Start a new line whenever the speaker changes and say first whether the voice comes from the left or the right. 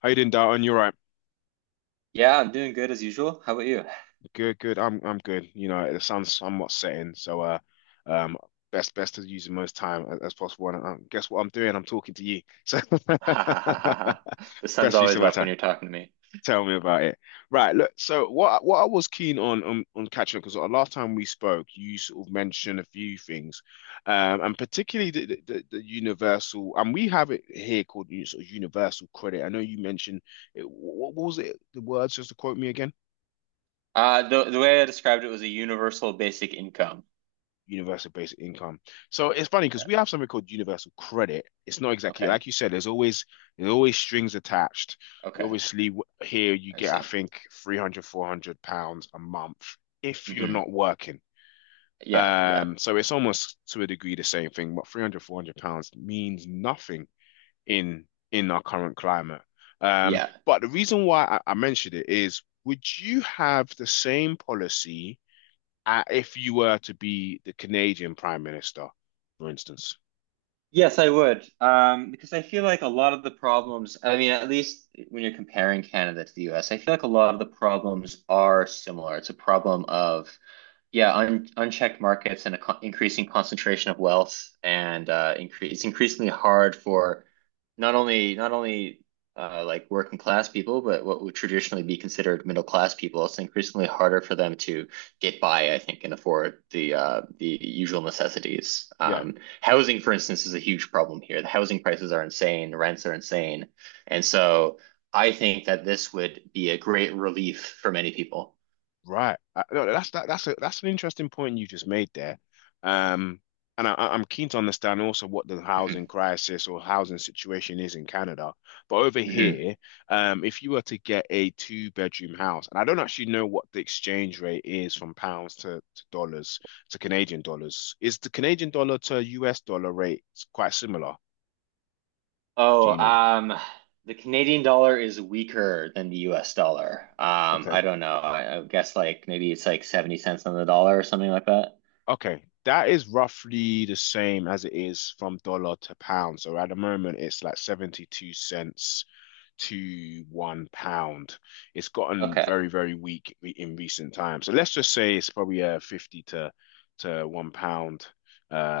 left: How you doing, Darton? You're right.
right: Yeah, I'm doing good as usual. How about you?
left: Good, good. I'm good. You know, the sun's somewhat setting, so um, best to use the most time as possible. And guess what I'm doing? I'm talking to you. So
right: Ha ha ha ha ha. The sun's
left: best use
right: always
left: of my
right: up when
left: time.
right: you're talking to me.
left: Tell me about it. Right. Look. So what I was keen on catching up, because last time we spoke, you sort of mentioned a few things, and particularly the universal. And we have it here called, you sort of, universal credit. I know you mentioned it. What was it? The words, just to quote me again.
right: The way I described it was a universal basic income.
left: Universal basic income. So it's funny because
right: Yeah.
left: we have something called universal credit. It's not exactly
right: Okay.
left: like you said. There's always, there's always strings attached. You
right: Okay.
left: obviously, here you
right: I
left: get, I
right: see.
left: think, 300 400 pounds a month if you're
right: Hmm.
left: not working.
right: Yeah. Yeah.
left: So it's almost to a degree the same thing, but 300 400 pounds means nothing in in our current climate.
right: Yeah.
left: But the reason why I mentioned it is, would you have the same policy? If you were to be the Canadian Prime Minister, for instance.
right: Yes, I would. Because I feel like a lot of the problems, I mean, at least when you're comparing Canada to the US, I feel like a lot of the problems are similar. It's a problem of Yeah, un unchecked markets and a con increasing concentration of wealth, and incre it's increasingly hard for not only like working class people, but what would traditionally be considered middle class people. It's increasingly harder for them to get by, I think, and afford the usual necessities.
left: Yeah,
right: Housing, for instance, is a huge problem here. The housing prices are insane, rents are insane, and so I think that this would be a great relief for many people.
left: right. No, that's that, that's a, that's an interesting point you just made there. Um, am keen to understand also what the housing
right: Mhm.
left: crisis or housing situation is in Canada. But over
right: Mhm.
left: here, if you were to get a two-bedroom house, and I don't actually know what the exchange rate is from pounds to dollars to Canadian dollars. Is the Canadian dollar to US dollar rate quite similar? Do
right: Oh,
left: you know?
right: um, the Canadian dollar is weaker than the US dollar.
left: Okay.
right: I don't know. I guess like maybe it's like 70 cents on the dollar or something like that.
left: Okay, that is roughly the same as it is from dollar to pound. So at the moment, it's like 72¢ to £1. It's gotten
right: Okay.
left: very, very weak in recent times. So let's just say it's probably a 50 to £1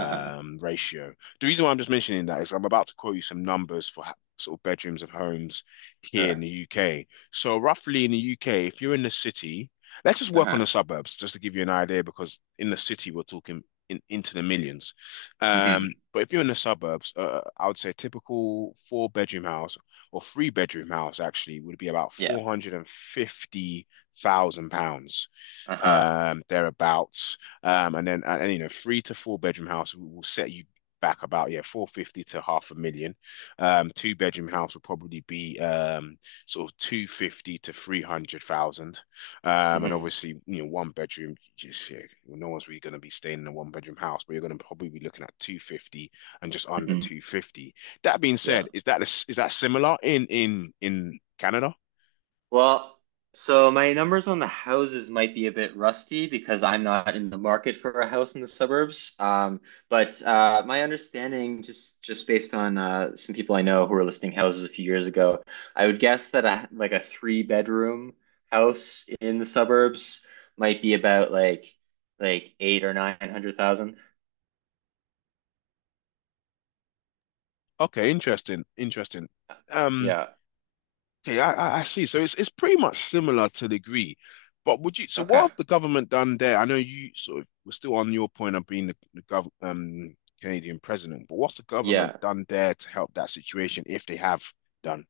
right: Uh-huh.
left: ratio. The reason why I'm just mentioning that is I'm about to quote you some numbers for sort of bedrooms of homes here in the
right: Sure.
left: UK. So roughly in the UK, if you're in the city, let's just work on
right: Uh-huh.
left: the suburbs, just to give you an idea, because in the city we're talking in, into the millions.
right: Hmm.
left: But if you're in the suburbs, I would say a typical four-bedroom house or three-bedroom house actually would be about
right: Yeah.
left: 450,000 pounds
right: Uh-huh.
left: thereabouts. And then, you know, three to four bedroom house will set you back about, yeah, 450 to half a million. Two bedroom house will probably be sort of 250 to 300,000. And
right: Hmm.
left: obviously, you know, one bedroom, just yeah, well, no one's really going to be staying in a one bedroom house, but you're going to probably be looking at 250 and just under
right: Hmm.
left: 250. That being
right: Yeah.
left: said, is that, is that similar in in Canada?
right: Well, so my numbers on the houses might be a bit rusty because I'm not in the market for a house in the suburbs. But my understanding, just based on some people I know who were listing houses a few years ago, I would guess that a like a three-bedroom house in the suburbs might be about like eight or nine hundred thousand.
left: Okay, interesting, interesting. Um,
right: Yeah.
left: Okay, I see. So it's pretty much similar, to the degree, but would you? So what
right: Okay.
left: have the government done there? I know you sort of were still on your point of being the gov, Canadian president, but what's the government
right: Yeah.
left: done there to help that situation, if they have done?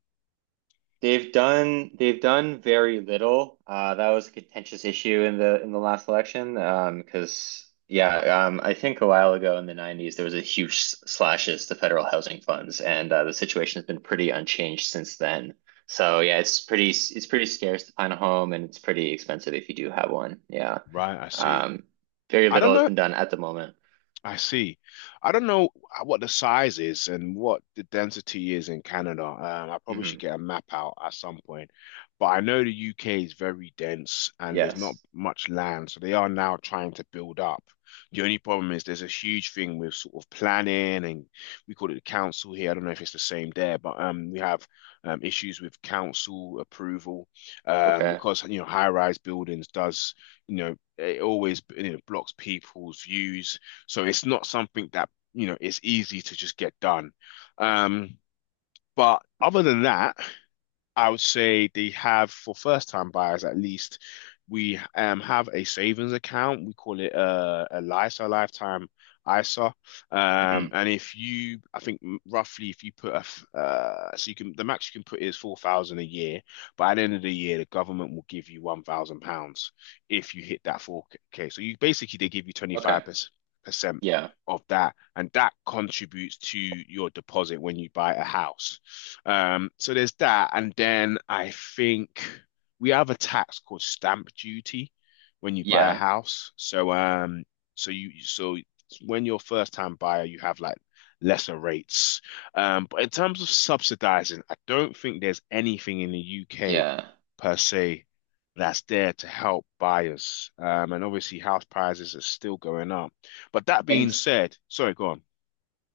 right: They've done very little. That was a contentious issue in the last election. I think a while ago in the 90s there was a huge slashes to federal housing funds, and the situation has been pretty unchanged since then. So yeah, it's pretty scarce to find a home, and it's pretty expensive if you do have one. Yeah.
left: Right, I see.
right: Um, very
left: I don't
right: little has
left: know.
right: been done at the moment.
left: I see. I don't know what the size is and what the density is in Canada. I probably should
right: Hmm.
left: get a map out at some point. But I know the UK is very dense and there's not
right: Yes.
left: much land. So they are now trying to build up. The only problem is there's a huge thing with sort of planning, and we call it the council here. I don't know if it's the same there, but we have issues with council approval
right: Okay.
left: because, you know, high-rise buildings does, you know, it always, you know, blocks people's views, so it's not something that, you know, is easy to just get done. Um, but other than that, I would say they have, for first-time buyers at least. We have a savings account. We call it a LISA, lifetime ISA.
right: Hmm.
left: And if you, I think roughly, if you put so you can, the max you can put is 4,000 a year, but at the end of the year, the government will give you £1,000 if you hit that four K. So you basically, they give you twenty five
right: Okay.
left: percent
right: Yeah.
left: of that, and that contributes to your deposit when you buy a house. So there's that, and then I think we have a tax called stamp duty when you buy a
right: Yeah.
left: house. So so you so when you're a first time buyer, you have like lesser rates. But in terms of subsidizing, I don't think there's anything in the UK
right: Yeah.
left: per se that's there to help buyers. And obviously house prices are still going up. But that
right: And
left: being said, sorry, go on.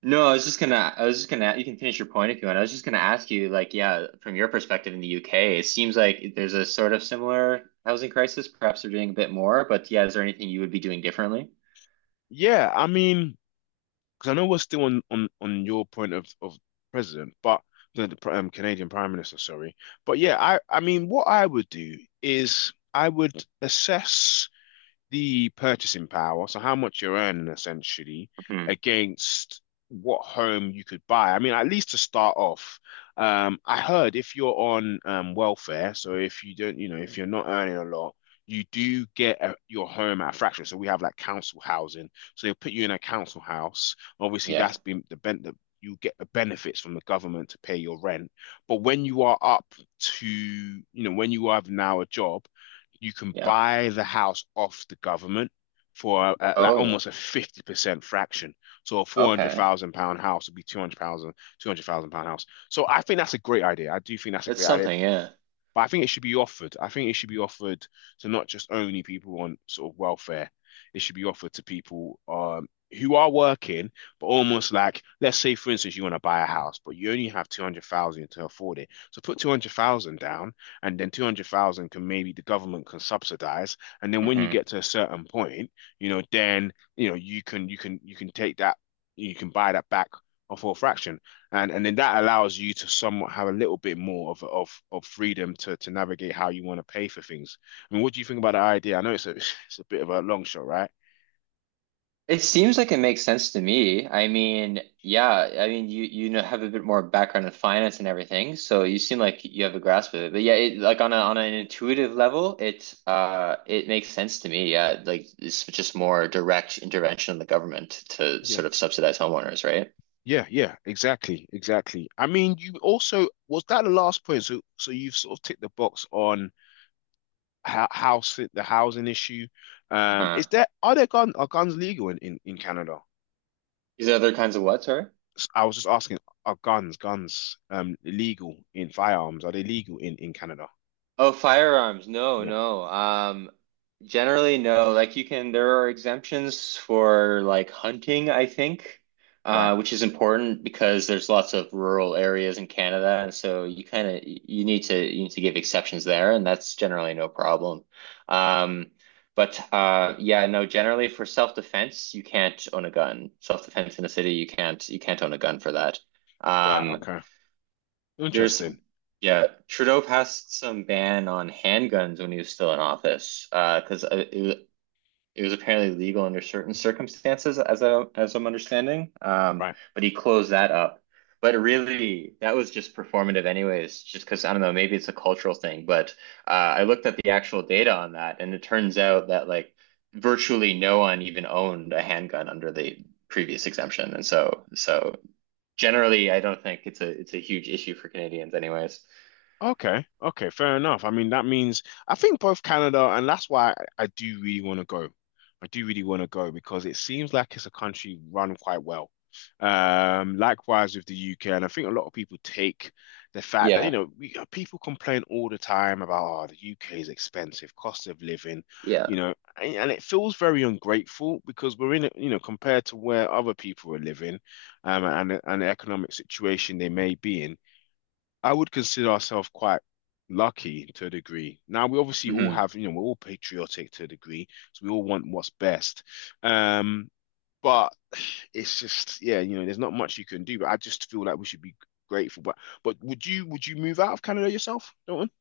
right: No, I was just gonna, I was just gonna, you can finish your point if you want. I was just gonna ask you, like, yeah, from your perspective in the UK, it seems like there's a sort of similar housing crisis. Perhaps they're doing a bit more, but yeah, is there anything you would be doing differently?
left: Yeah, I mean, because I know we're still on your point of president, but the Canadian Prime Minister, sorry. But yeah, I mean, what I would do is I would assess the purchasing power, so how much you're earning essentially,
right: Hmm.
left: against what home you could buy. I mean, at least to start off, I heard if you're on welfare, so if you don't, you know, if you're not earning a lot, you do get your home at a fraction. So we have like council housing, so they'll put you in a council house. Obviously,
right: Yeah,
left: that's been the bent, that you get the benefits from the government to pay your rent. But when you are up to, you know, when you have now a job, you can
right: yeah.
left: buy the house off the government for like almost
right: Oh,
left: a 50% fraction. So a 400,000
right: okay.
left: pound house would be 200,000, £200,000 house. So I think that's a great idea. I do think that's a
right: That's
left: great idea.
right: something, yeah.
left: But I think it should be offered. I think it should be offered to not just only people on sort of welfare. It should be offered to people who are working, but almost like, let's say, for instance, you want to buy a house, but you only have 200,000 to afford it. So put 200,000 down, and then 200,000 can, maybe the government can subsidize. And then when you
right: Hmm.
left: get to a certain point, you know, then, you know, you can take that, you can buy that back for a fraction. And then that allows you to somewhat have a little bit more of freedom to navigate how you want to pay for things. I mean, what do you think about the idea? I know it's a it's a bit of a long shot, right?
right: It seems like it makes sense to me. I mean, yeah, I mean, you know have a bit more background in finance and everything, so you seem like you have a grasp of it. But yeah, like on a on an intuitive level, it makes sense to me. Yeah, like it's just more direct intervention of the government to
left: Yeah.
right: sort of subsidize homeowners, right?
left: Yeah, yeah, exactly, exactly. I mean, you also, was that the last point? So so you've sort of ticked the box on how house, the housing issue. Is
right: Huh.
left: there, are there gun, are guns legal in Canada?
right: These other kinds of what, sorry?
left: I was just asking, are guns guns legal, in firearms? Are they legal in Canada?
right: Oh, firearms. No,
left: Yeah,
right: no. Generally, no. Like you can, there are exemptions for like hunting, I think,
left: right,
right: which is important because there's lots of rural areas in Canada, and so you kind of you need to give exceptions there, and that's generally no problem. Um, no. Generally, for self-defense, you can't own a gun. Self-defense in a city, you can't own a gun for that.
left: right,
right: Um,
left: okay.
right: there's,
left: Interesting.
right: yeah, Trudeau passed some ban on handguns when he was still in office, because it was apparently legal under certain circumstances, as I'm understanding.
left: Right.
right: But he closed that up. But really, that was just performative anyways. Just because I don't know, maybe it's a cultural thing. But I looked at the actual data on that, and it turns out that like virtually no one even owned a handgun under the previous exemption, and so generally, I don't think it's a huge issue for Canadians anyways.
left: Okay. Okay. Fair enough. I mean, that means I think both Canada, and that's why I do really want to go. I do really want to go because it seems like it's a country run quite well. Likewise with the UK, and I think a lot of people take the fact that, you
right: Yeah.
left: know, we, people complain all the time about, oh, the UK is expensive, cost of living, you
right: Yeah.
left: know, and it feels very ungrateful, because we're in, it, you know, compared to where other people are living, and the economic situation they may be in, I would consider ourselves quite lucky to a degree. Now we obviously all
right: Hmm.
left: have, you know, we're all patriotic to a degree, so we all want what's best. Um, but it's just, yeah, you know, there's not much you can do. But I just feel like we should be grateful. But would you, would you move out of Canada yourself, Dalton?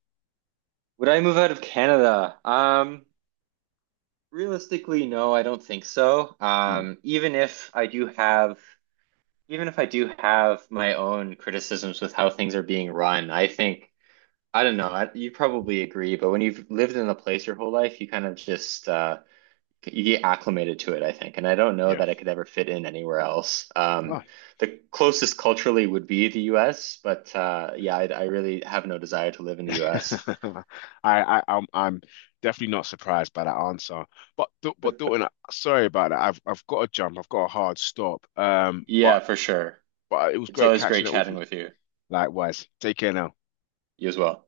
right: Would I move out of Canada? Realistically, no, I don't think so.
left: Mm,
right: Even if I do have my own criticisms with how things are being run, I think I don't know, you probably agree, but when you've lived in a place your whole life, you kind of just you get acclimated to it, I think. And I don't know
left: yeah.
right: that I could ever fit in anywhere else.
left: Oh.
right: The closest culturally would be the US, but I really have no desire to live in the US.
left: I'm definitely not surprised by that answer. But Dalton, sorry about that. I've got to jump. I've got a hard stop.
right: Yeah, for sure.
left: But it was
right: It's
left: great
right: always great
left: catching up with
right: chatting
left: you.
right: with you.
left: Likewise. Take care now.
right: You as well.